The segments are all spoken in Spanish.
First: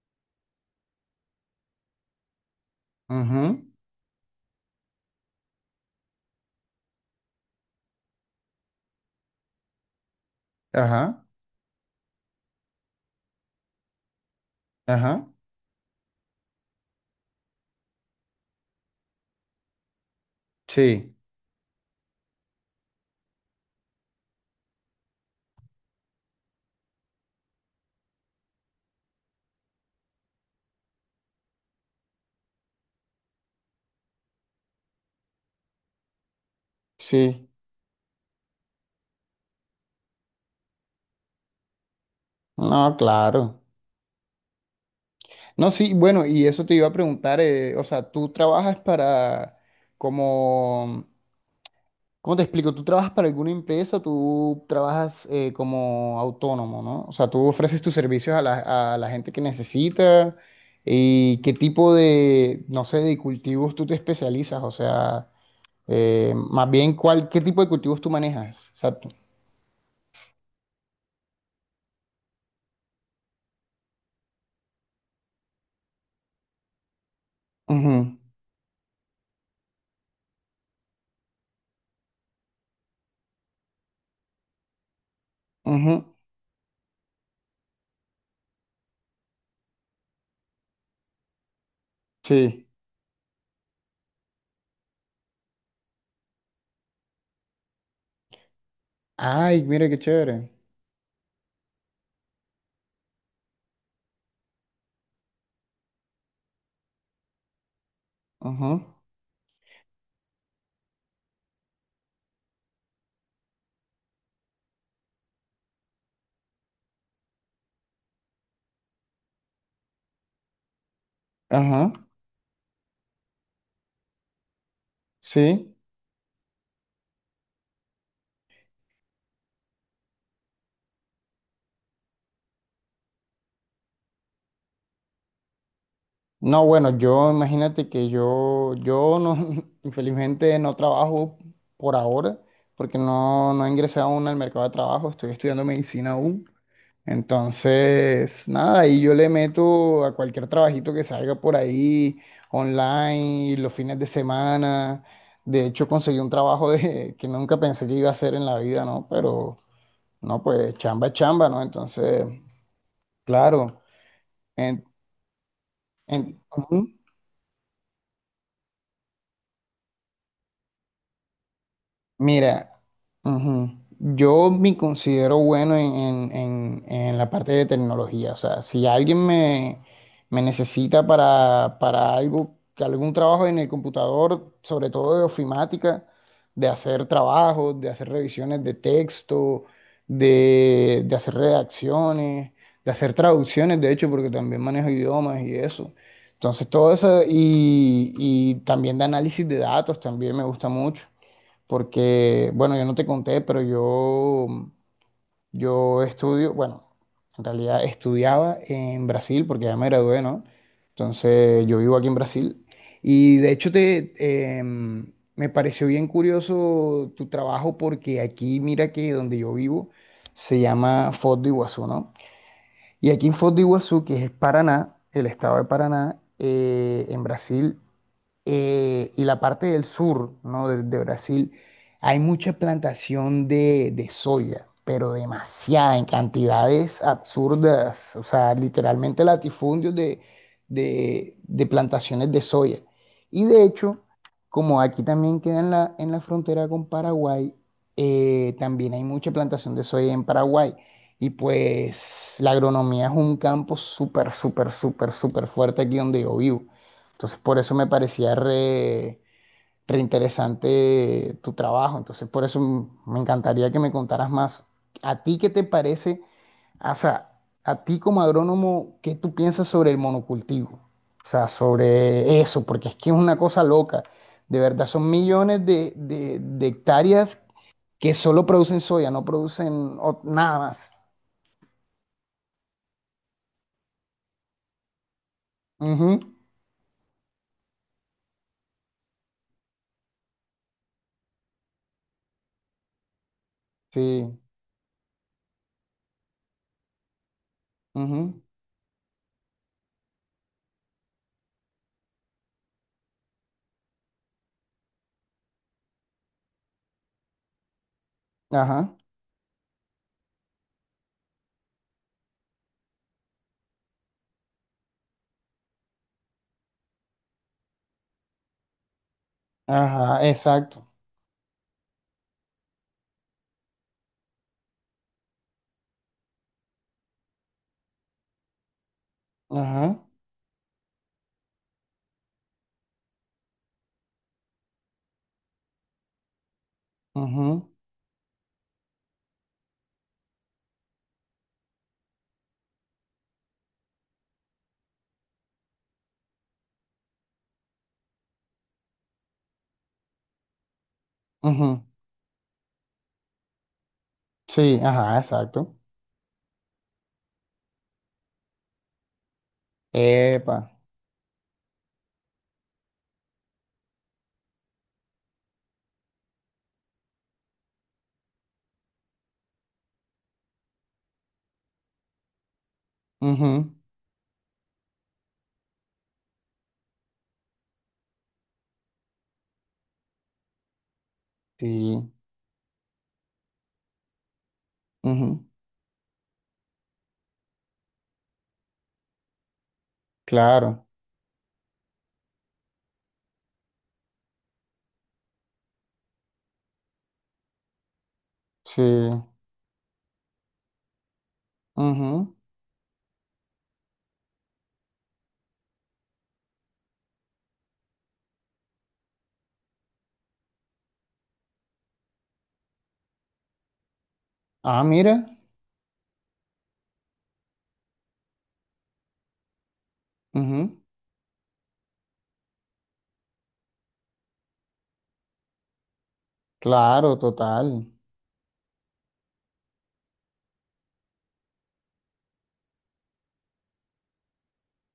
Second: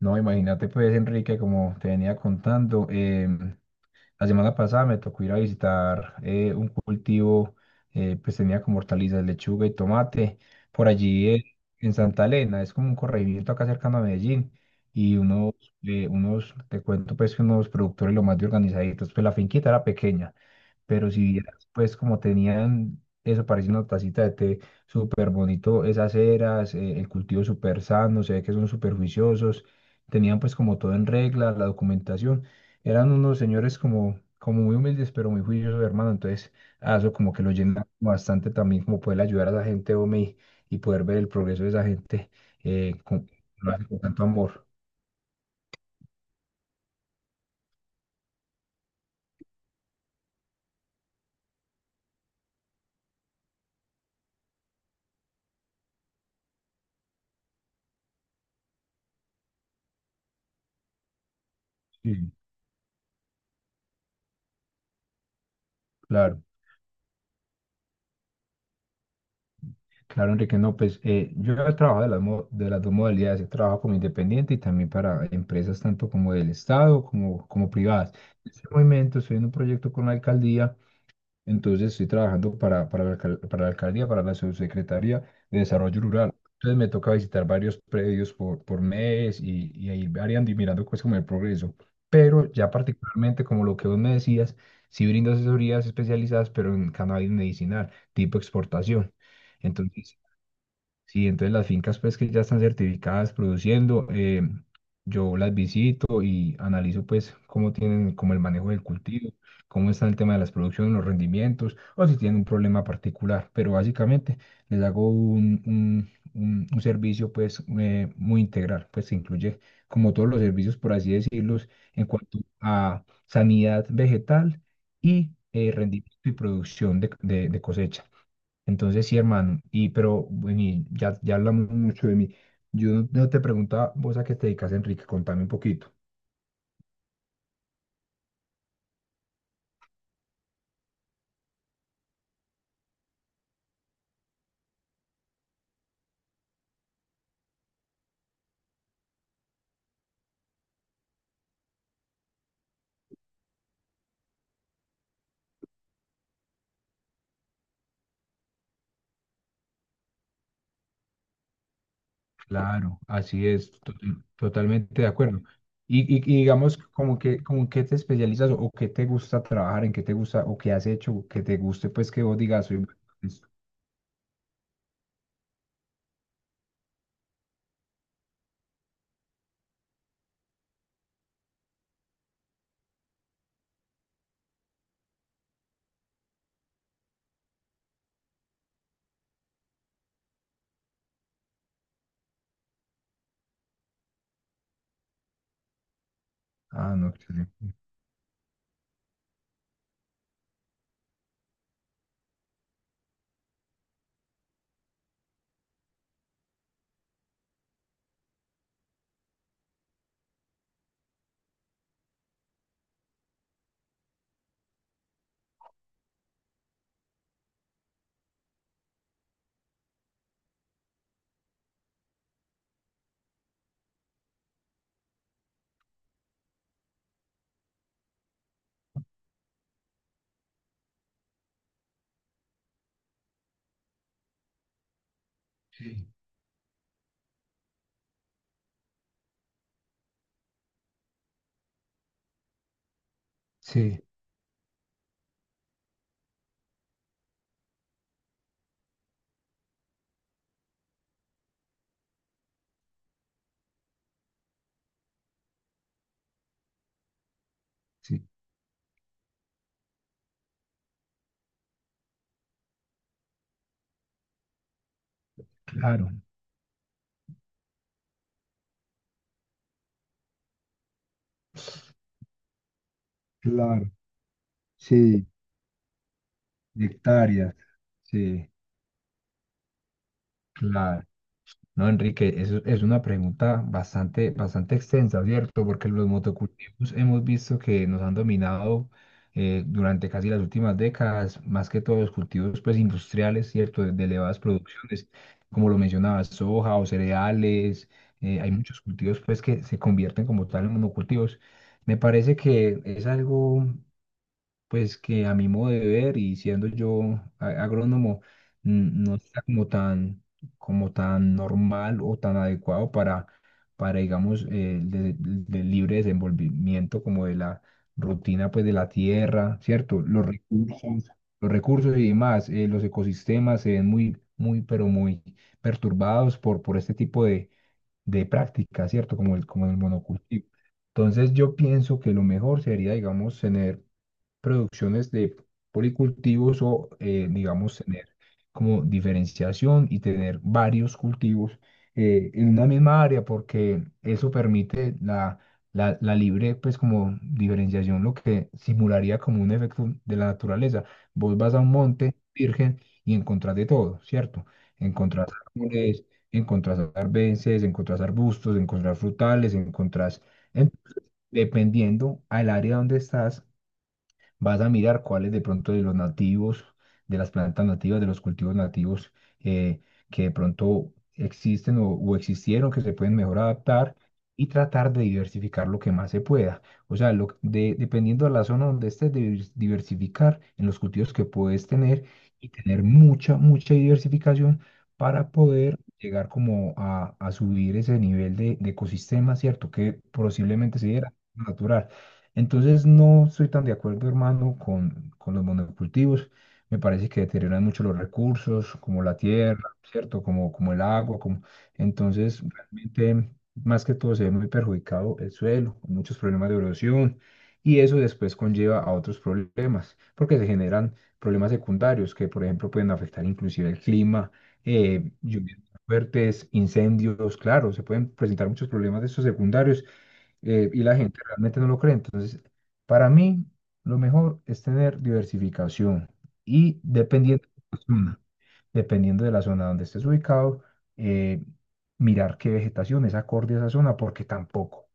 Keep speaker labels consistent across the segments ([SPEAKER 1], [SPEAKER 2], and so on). [SPEAKER 1] No, imagínate pues, Enrique, como te venía contando,
[SPEAKER 2] Ujú,
[SPEAKER 1] la semana pasada me tocó ir a visitar un cultivo. Pues tenía como hortalizas, lechuga y tomate, por
[SPEAKER 2] ajá,
[SPEAKER 1] allí en Santa Elena. Es como un corregimiento acá cercano a Medellín, y
[SPEAKER 2] ajá,
[SPEAKER 1] unos, te cuento pues que unos productores lo más de organizaditos. Pues la finquita era pequeña, pero
[SPEAKER 2] sí,
[SPEAKER 1] si vieras, pues como tenían eso, parece una tacita de té súper bonito. Esas eras, el cultivo súper sano. Se ve que son súper juiciosos, tenían pues como todo en regla, la documentación. Eran unos señores como, como muy humildes, pero muy juiciosos, hermano. Entonces a eso como que
[SPEAKER 2] sí,
[SPEAKER 1] lo llena bastante también, como poder ayudar a la gente, hombre, y poder ver el progreso de esa gente. eh,
[SPEAKER 2] no,
[SPEAKER 1] con,
[SPEAKER 2] claro.
[SPEAKER 1] lo hace con tanto amor.
[SPEAKER 2] No, sí, bueno, y eso te iba a preguntar, o sea, tú trabajas para, como, ¿cómo te explico? ¿Tú trabajas para alguna empresa o tú trabajas como autónomo, ¿no? O sea, tú ofreces tus servicios a la gente que necesita y qué tipo
[SPEAKER 1] Sí,
[SPEAKER 2] de, no sé, de cultivos tú te especializas, o sea,
[SPEAKER 1] claro.
[SPEAKER 2] más bien, ¿cuál, qué tipo de cultivos tú manejas? Exacto.
[SPEAKER 1] Claro, Enrique, no, pues yo he trabajado de las dos modalidades. He trabajado como independiente y también para empresas tanto como del Estado como, como privadas.
[SPEAKER 2] Ujú,
[SPEAKER 1] En este momento estoy en un proyecto con la alcaldía. Entonces estoy trabajando para la alcaldía, para la subsecretaría de Desarrollo
[SPEAKER 2] ujú,
[SPEAKER 1] Rural. Entonces me toca visitar varios predios por mes y ahí variando y mirando cosas como el progreso. Pero
[SPEAKER 2] sí.
[SPEAKER 1] ya particularmente como lo que vos me decías, sí brindo asesorías especializadas, pero en cannabis medicinal, tipo exportación.
[SPEAKER 2] Ay, mira qué
[SPEAKER 1] Entonces,
[SPEAKER 2] chévere.
[SPEAKER 1] sí, entonces las fincas pues que ya están certificadas produciendo, yo las visito y analizo pues cómo tienen como el manejo
[SPEAKER 2] Ajá,
[SPEAKER 1] del cultivo. Cómo está el tema de las producciones, los rendimientos o si tienen un problema particular. Pero básicamente les hago un servicio pues muy integral. Pues que incluye como todos los servicios por así decirlos
[SPEAKER 2] ajá.
[SPEAKER 1] en cuanto a sanidad vegetal y
[SPEAKER 2] Sí.
[SPEAKER 1] rendimiento y producción de de cosecha. Entonces, sí, hermano, y pero bueno, y ya hablamos mucho de mí. Yo no te preguntaba, vos a qué te dedicas, Enrique, contame un poquito.
[SPEAKER 2] No, bueno, yo imagínate que yo, no, infelizmente no trabajo por ahora, porque no he ingresado aún al mercado de trabajo, estoy estudiando medicina aún. Entonces, nada, ahí yo le meto a cualquier trabajito que salga por ahí, online, los fines de semana. De hecho, conseguí un trabajo de, que nunca pensé que iba a hacer en la vida, ¿no? Pero, no, pues chamba es chamba, ¿no? Entonces.
[SPEAKER 1] Claro, así es,
[SPEAKER 2] Claro. En,
[SPEAKER 1] totalmente de acuerdo. Y digamos,
[SPEAKER 2] Ujú.
[SPEAKER 1] como que, como qué te especializas o qué te gusta trabajar, en qué te gusta o qué has hecho, que te guste, pues que vos digas, soy
[SPEAKER 2] Mira,
[SPEAKER 1] bueno en esto".
[SPEAKER 2] ujú, yo me considero bueno en la parte de tecnología. O sea, si alguien me, necesita para algo, que algún trabajo en el computador, sobre todo de ofimática, de hacer trabajos, de hacer revisiones de texto, de hacer redacciones, de hacer traducciones, de hecho, porque también manejo idiomas y eso. Entonces, todo
[SPEAKER 1] Ah, no,
[SPEAKER 2] eso,
[SPEAKER 1] excelente.
[SPEAKER 2] y, también de análisis de datos, también me gusta mucho porque, bueno, yo no te conté, pero yo estudio, bueno, en realidad estudiaba en Brasil porque ya me gradué, ¿no? Entonces yo vivo aquí en Brasil y de hecho me pareció bien curioso tu trabajo porque aquí, mira que donde yo vivo se llama Foz de Iguazú, ¿no? Y aquí en Foz de Iguazú, que es Paraná, el estado de Paraná, en Brasil y la parte del sur, ¿no? De, de, Brasil, hay mucha plantación de soya, pero demasiada, en
[SPEAKER 1] Sí,
[SPEAKER 2] cantidades absurdas, o sea, literalmente latifundios de plantaciones de soya. Y de hecho,
[SPEAKER 1] sí,
[SPEAKER 2] como aquí también queda en la frontera con Paraguay, también hay mucha plantación de soya en Paraguay. Y pues la agronomía es un campo súper, súper, súper, súper fuerte aquí donde yo vivo. Entonces, por eso me
[SPEAKER 1] sí,
[SPEAKER 2] parecía re interesante tu trabajo. Entonces, por eso me encantaría que me contaras más. ¿A ti qué te
[SPEAKER 1] claro,
[SPEAKER 2] parece? O sea, a ti como agrónomo, ¿qué tú piensas sobre el monocultivo? O sea, sobre eso, porque es que es una cosa
[SPEAKER 1] claro,
[SPEAKER 2] loca. De verdad, son
[SPEAKER 1] sí,
[SPEAKER 2] millones de
[SPEAKER 1] de
[SPEAKER 2] hectáreas
[SPEAKER 1] hectáreas,
[SPEAKER 2] que solo
[SPEAKER 1] sí,
[SPEAKER 2] producen soya, no producen nada más.
[SPEAKER 1] claro. No, Enrique, eso es una pregunta bastante, bastante extensa, ¿cierto? Porque los
[SPEAKER 2] Ujú,
[SPEAKER 1] motocultivos hemos visto que nos han dominado durante casi las últimas décadas. Más que todos los cultivos pues, industriales, ¿cierto? De
[SPEAKER 2] sí.
[SPEAKER 1] elevadas producciones, como lo mencionabas, soja o cereales,
[SPEAKER 2] Ujú,
[SPEAKER 1] hay muchos cultivos pues, que se convierten como tal en monocultivos. Me parece que es algo pues que a mi modo de ver y siendo yo agrónomo,
[SPEAKER 2] ajá.
[SPEAKER 1] no está como tan normal o tan adecuado para digamos, el del libre desenvolvimiento como de la rutina, pues de la tierra, ¿cierto?
[SPEAKER 2] Ajá, exacto.
[SPEAKER 1] Los recursos y demás, los ecosistemas se ven muy, muy, pero muy perturbados por este tipo de prácticas, ¿cierto? Como el
[SPEAKER 2] Ajá.
[SPEAKER 1] monocultivo. Entonces yo pienso que lo mejor sería, digamos, tener producciones de policultivos o,
[SPEAKER 2] Ujú,
[SPEAKER 1] digamos, tener como diferenciación y tener varios cultivos en una misma área, porque eso permite la libre, pues como diferenciación. Lo que simularía como un efecto de la naturaleza. Vos vas a un
[SPEAKER 2] ujú.
[SPEAKER 1] monte virgen y encontrás de todo, ¿cierto?
[SPEAKER 2] Sí, ajá,
[SPEAKER 1] Encontrás
[SPEAKER 2] exacto.
[SPEAKER 1] árboles, encontrás arbences, encontrás arbustos, encontrás frutales, encontrás,
[SPEAKER 2] Epa.
[SPEAKER 1] en- dependiendo al área donde estás, vas a mirar cuáles de pronto de los nativos, de las plantas nativas, de los cultivos nativos eh, que de pronto existen o existieron, que se pueden mejor
[SPEAKER 2] Ujú,
[SPEAKER 1] adaptar y tratar de diversificar lo que más se pueda. O sea, dependiendo de la zona donde estés, diversificar en los cultivos que puedes tener
[SPEAKER 2] sí.
[SPEAKER 1] y tener mucha, mucha diversificación para
[SPEAKER 2] Ujú,
[SPEAKER 1] poder llegar como a subir ese nivel de ecosistema, ¿cierto? Que posiblemente
[SPEAKER 2] claro.
[SPEAKER 1] se diera natural. Entonces no estoy tan de acuerdo, hermano, con los monocultivos. Me parece que deterioran mucho los recursos,
[SPEAKER 2] Sí.
[SPEAKER 1] como la tierra, ¿cierto? Como el agua, como...
[SPEAKER 2] Ujú.
[SPEAKER 1] Entonces, realmente, más que todo, se ve muy perjudicado el suelo, muchos problemas de erosión. Y eso después conlleva a otros problemas, porque se generan problemas secundarios que, por ejemplo, pueden afectar inclusive el clima,
[SPEAKER 2] Ah, mira.
[SPEAKER 1] lluvias fuertes, incendios, claro, se pueden presentar muchos problemas de estos secundarios
[SPEAKER 2] Ujú,
[SPEAKER 1] y la gente realmente no lo cree. Entonces, para mí, lo mejor es tener diversificación y
[SPEAKER 2] claro,
[SPEAKER 1] dependiendo de la
[SPEAKER 2] total.
[SPEAKER 1] zona, dependiendo de la zona donde estés ubicado, eh, mirar qué vegetación es acorde a esa zona, porque tampoco.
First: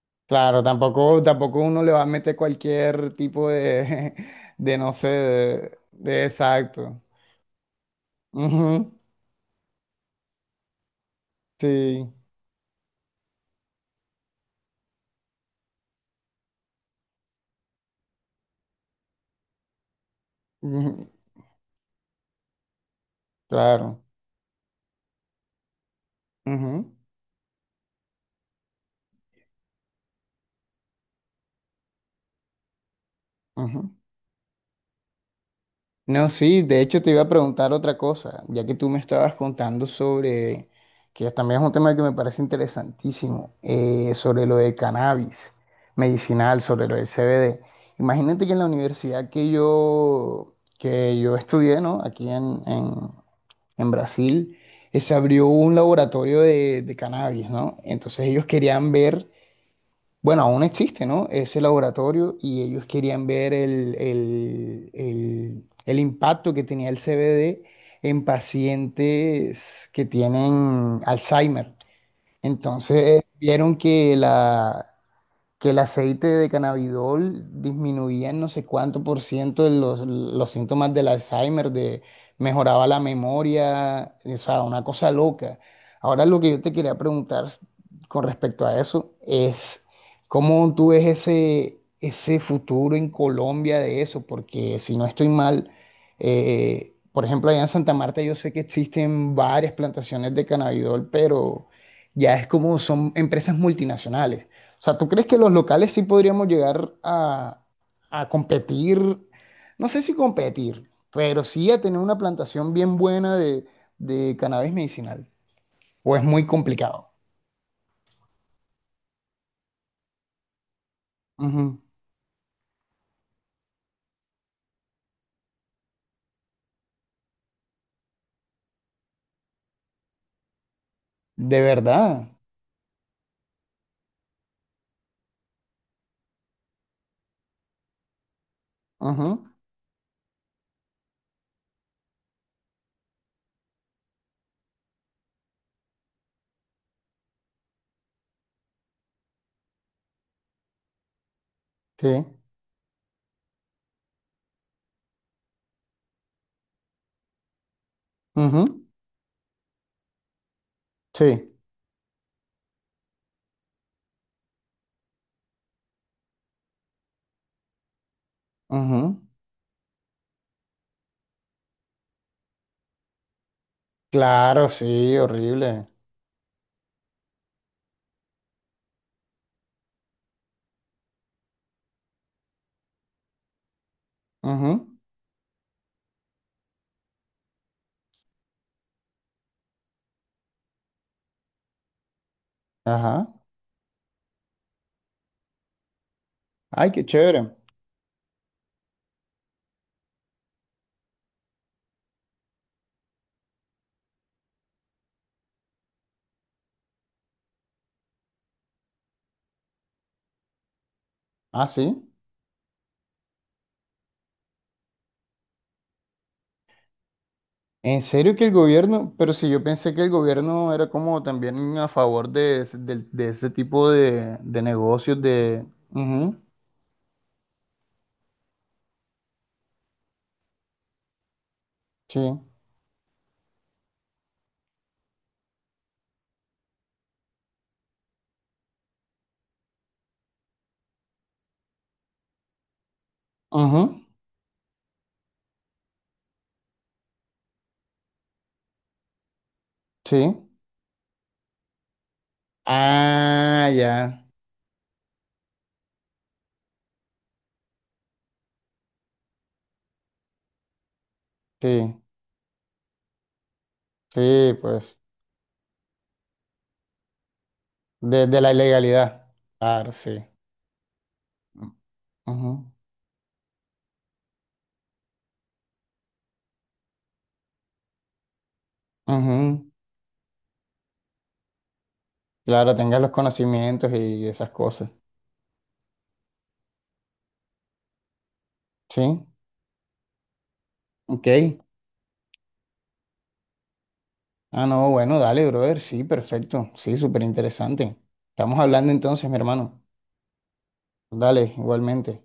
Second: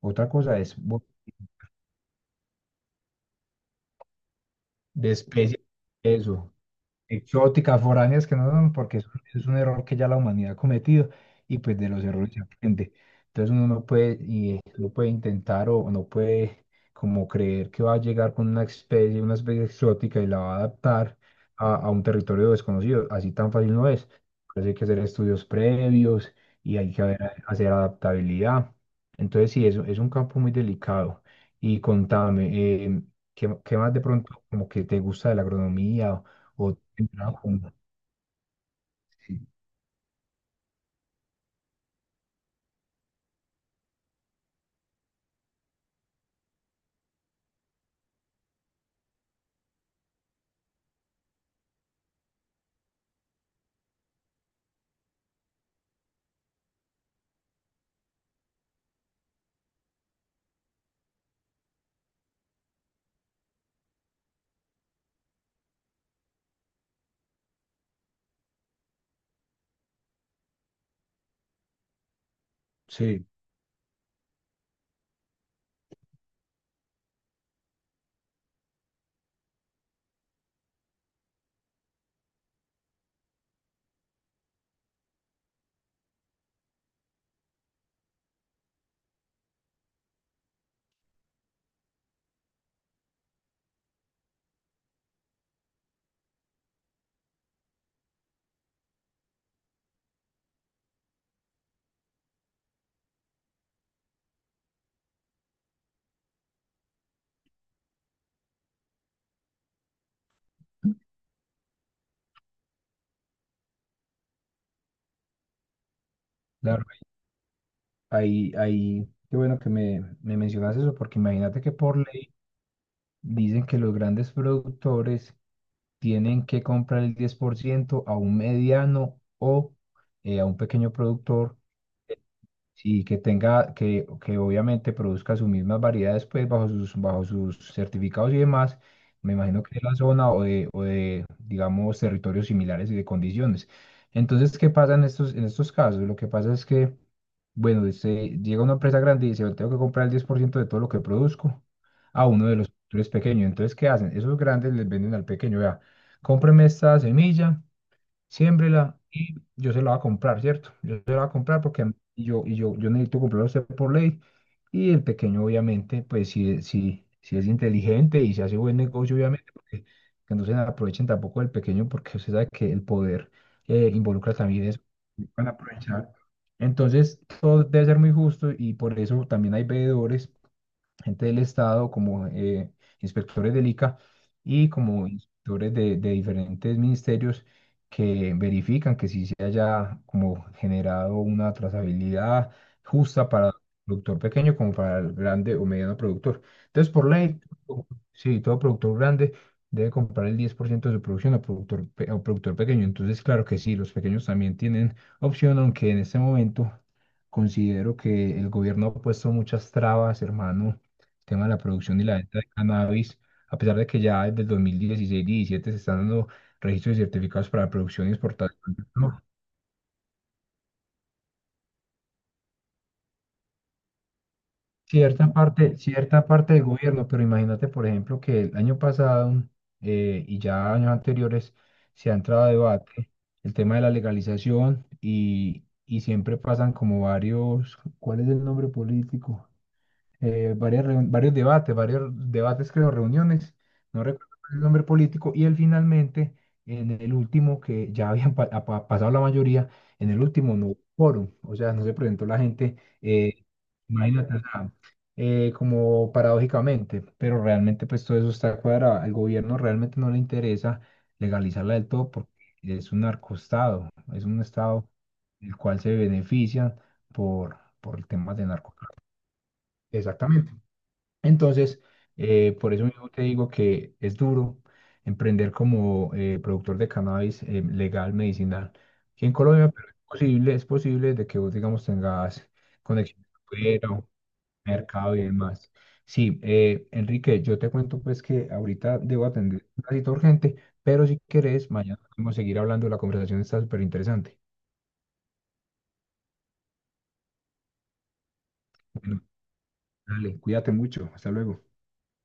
[SPEAKER 1] Otra cosa
[SPEAKER 2] Claro,
[SPEAKER 1] es
[SPEAKER 2] tampoco, tampoco uno le va a meter cualquier tipo de, de no sé,
[SPEAKER 1] de especies,
[SPEAKER 2] de
[SPEAKER 1] eso.
[SPEAKER 2] exacto.
[SPEAKER 1] Exóticas, foráneas que no son,
[SPEAKER 2] Ujú,
[SPEAKER 1] porque eso es un error que ya la humanidad ha cometido y pues de los
[SPEAKER 2] sí.
[SPEAKER 1] errores se aprende. Entonces uno no puede, y no puede intentar o no puede como creer que va a llegar con una especie exótica y la va a
[SPEAKER 2] Ujú,
[SPEAKER 1] adaptar a un territorio desconocido. Así tan fácil no
[SPEAKER 2] claro.
[SPEAKER 1] es. Por hay que hacer estudios previos y hay
[SPEAKER 2] Ujú,
[SPEAKER 1] que hacer adaptabilidad. Entonces sí, es un campo muy delicado. Y contame, ¿qué
[SPEAKER 2] ujú.
[SPEAKER 1] más de pronto como que te gusta de la agronomía?
[SPEAKER 2] No, sí,
[SPEAKER 1] ¿O
[SPEAKER 2] de hecho
[SPEAKER 1] en
[SPEAKER 2] te iba a
[SPEAKER 1] trabajo,
[SPEAKER 2] preguntar
[SPEAKER 1] no?
[SPEAKER 2] otra cosa, ya que tú me estabas
[SPEAKER 1] Sí,
[SPEAKER 2] contando sobre, que también es un tema que me parece interesantísimo, sobre lo del cannabis medicinal, sobre lo del CBD. Imagínate que en la universidad que yo, estudié, ¿no? Aquí en Brasil, se abrió un laboratorio de cannabis, ¿no? Entonces ellos querían ver bueno, aún existe, ¿no? Ese laboratorio y ellos querían ver el impacto que tenía el CBD en pacientes que tienen Alzheimer. Entonces
[SPEAKER 1] sí,
[SPEAKER 2] vieron que el aceite de cannabidol disminuía en no sé cuánto por ciento de los síntomas del Alzheimer, mejoraba la memoria, o sea, una cosa loca. Ahora lo que yo te quería preguntar con respecto a eso es, ¿cómo tú ves ese futuro en Colombia de eso? Porque si no estoy mal, por ejemplo, allá en Santa Marta yo sé que existen varias plantaciones de cannabidol, pero ya es como son empresas multinacionales. O sea, ¿tú crees que los locales sí podríamos llegar a, competir? No sé si competir, pero sí a tener una plantación bien buena de cannabis medicinal. O es muy
[SPEAKER 1] claro.
[SPEAKER 2] complicado.
[SPEAKER 1] Ahí, ahí, qué bueno que me mencionas eso, porque imagínate que
[SPEAKER 2] Ujú.
[SPEAKER 1] por ley dicen que los grandes productores tienen que comprar el 10% a un mediano o a un pequeño productor.
[SPEAKER 2] De verdad.
[SPEAKER 1] Sí, que tenga, que obviamente produzca sus mismas variedades, pues bajo sus certificados y demás. Me
[SPEAKER 2] Ujú.
[SPEAKER 1] imagino que de la zona o de, digamos, territorios similares y de condiciones. Entonces, ¿qué pasa en estos casos? Lo que pasa es que, bueno, se llega una empresa grande y dice, "Yo tengo que comprar el 10% de todo lo que produzco
[SPEAKER 2] Sí.
[SPEAKER 1] a uno de los productores pequeños". Entonces, ¿qué hacen? Esos grandes les venden al pequeño, vea, cómpreme esta semilla,
[SPEAKER 2] Ujú.
[SPEAKER 1] siémbrela y yo se la voy a comprar, ¿cierto? Yo se la voy a
[SPEAKER 2] Sí.
[SPEAKER 1] comprar porque a mí- yo, y yo, yo necesito comprarla a usted por ley. Y el pequeño, obviamente, pues si es inteligente y se hace buen negocio,
[SPEAKER 2] Ujú.
[SPEAKER 1] obviamente, porque que no se aprovechen tampoco del pequeño, porque usted sabe que el poder involucra también
[SPEAKER 2] Claro,
[SPEAKER 1] eso,
[SPEAKER 2] sí,
[SPEAKER 1] van a
[SPEAKER 2] horrible.
[SPEAKER 1] aprovechar. Entonces, todo debe ser muy justo y por eso también hay veedores, gente del Estado, como inspectores del ICA y
[SPEAKER 2] Ujú.
[SPEAKER 1] como inspectores de diferentes ministerios que verifican que sí se haya como generado una trazabilidad
[SPEAKER 2] Ajá.
[SPEAKER 1] justa para el productor pequeño como para el grande o mediano productor.
[SPEAKER 2] Ay,
[SPEAKER 1] Entonces,
[SPEAKER 2] qué
[SPEAKER 1] por ley,
[SPEAKER 2] chévere.
[SPEAKER 1] sí, todo productor grande debe comprar el 10% de su producción a productor, a productor pequeño. Entonces, claro que sí, los pequeños también tienen opción, aunque en este momento... Considero que el gobierno ha puesto muchas trabas, hermano, tema de la
[SPEAKER 2] Ah,
[SPEAKER 1] producción y
[SPEAKER 2] sí.
[SPEAKER 1] la venta de cannabis, a pesar de que ya desde el 2016 y 17 se están dando registros y certificados para la
[SPEAKER 2] ¿En
[SPEAKER 1] producción y
[SPEAKER 2] serio que el
[SPEAKER 1] exportación.
[SPEAKER 2] gobierno?
[SPEAKER 1] No,
[SPEAKER 2] Pero si yo pensé que el gobierno era como también a favor de, ese de ese tipo de, negocios de...
[SPEAKER 1] cierta
[SPEAKER 2] Ujú,
[SPEAKER 1] parte del gobierno, pero imagínate, por ejemplo, que el año pasado y ya años anteriores se ha
[SPEAKER 2] sí.
[SPEAKER 1] entrado a debate el tema de la legalización y siempre pasan como varios, ¿cuál es el nombre político? Varias varios debates, creo, reuniones.
[SPEAKER 2] Ujú,
[SPEAKER 1] No recuerdo el nombre político, y él finalmente, en el último, que ya habían pasado la mayoría. En el
[SPEAKER 2] sí.
[SPEAKER 1] último no hubo quórum, o sea, no se presentó la gente, eh,
[SPEAKER 2] Ah, ya.
[SPEAKER 1] imagínate, o sea, como paradójicamente, pero realmente pues todo eso está cuadrado. Al gobierno realmente no le interesa legalizarla del
[SPEAKER 2] Sí,
[SPEAKER 1] todo porque es un narcoestado, es un
[SPEAKER 2] sí,
[SPEAKER 1] estado
[SPEAKER 2] pues.
[SPEAKER 1] el cual se benefician por
[SPEAKER 2] De,
[SPEAKER 1] temas
[SPEAKER 2] de
[SPEAKER 1] de
[SPEAKER 2] la
[SPEAKER 1] narcotráfico.
[SPEAKER 2] ilegalidad. Claro, sí.
[SPEAKER 1] Exactamente. Entonces,
[SPEAKER 2] Ujú,
[SPEAKER 1] por eso mismo te digo que es duro emprender como productor de cannabis legal, medicinal, aquí en
[SPEAKER 2] ujú.
[SPEAKER 1] Colombia, pero es posible de que vos, digamos, tengas
[SPEAKER 2] Claro, tengas los
[SPEAKER 1] conexión
[SPEAKER 2] conocimientos
[SPEAKER 1] con
[SPEAKER 2] y esas cosas.
[SPEAKER 1] mercado y demás. Sí, Enrique, yo te cuento pues que ahorita
[SPEAKER 2] Sí.
[SPEAKER 1] debo atender una cita urgente, pero si
[SPEAKER 2] Ok.
[SPEAKER 1] querés, mañana podemos seguir hablando. La conversación está súper interesante.
[SPEAKER 2] Ah, no, bueno, dale, brother. Sí, perfecto. Sí, súper interesante. Estamos hablando
[SPEAKER 1] Bueno,
[SPEAKER 2] entonces, mi hermano.
[SPEAKER 1] dale, cuídate mucho, hasta
[SPEAKER 2] Dale,
[SPEAKER 1] luego.
[SPEAKER 2] igualmente.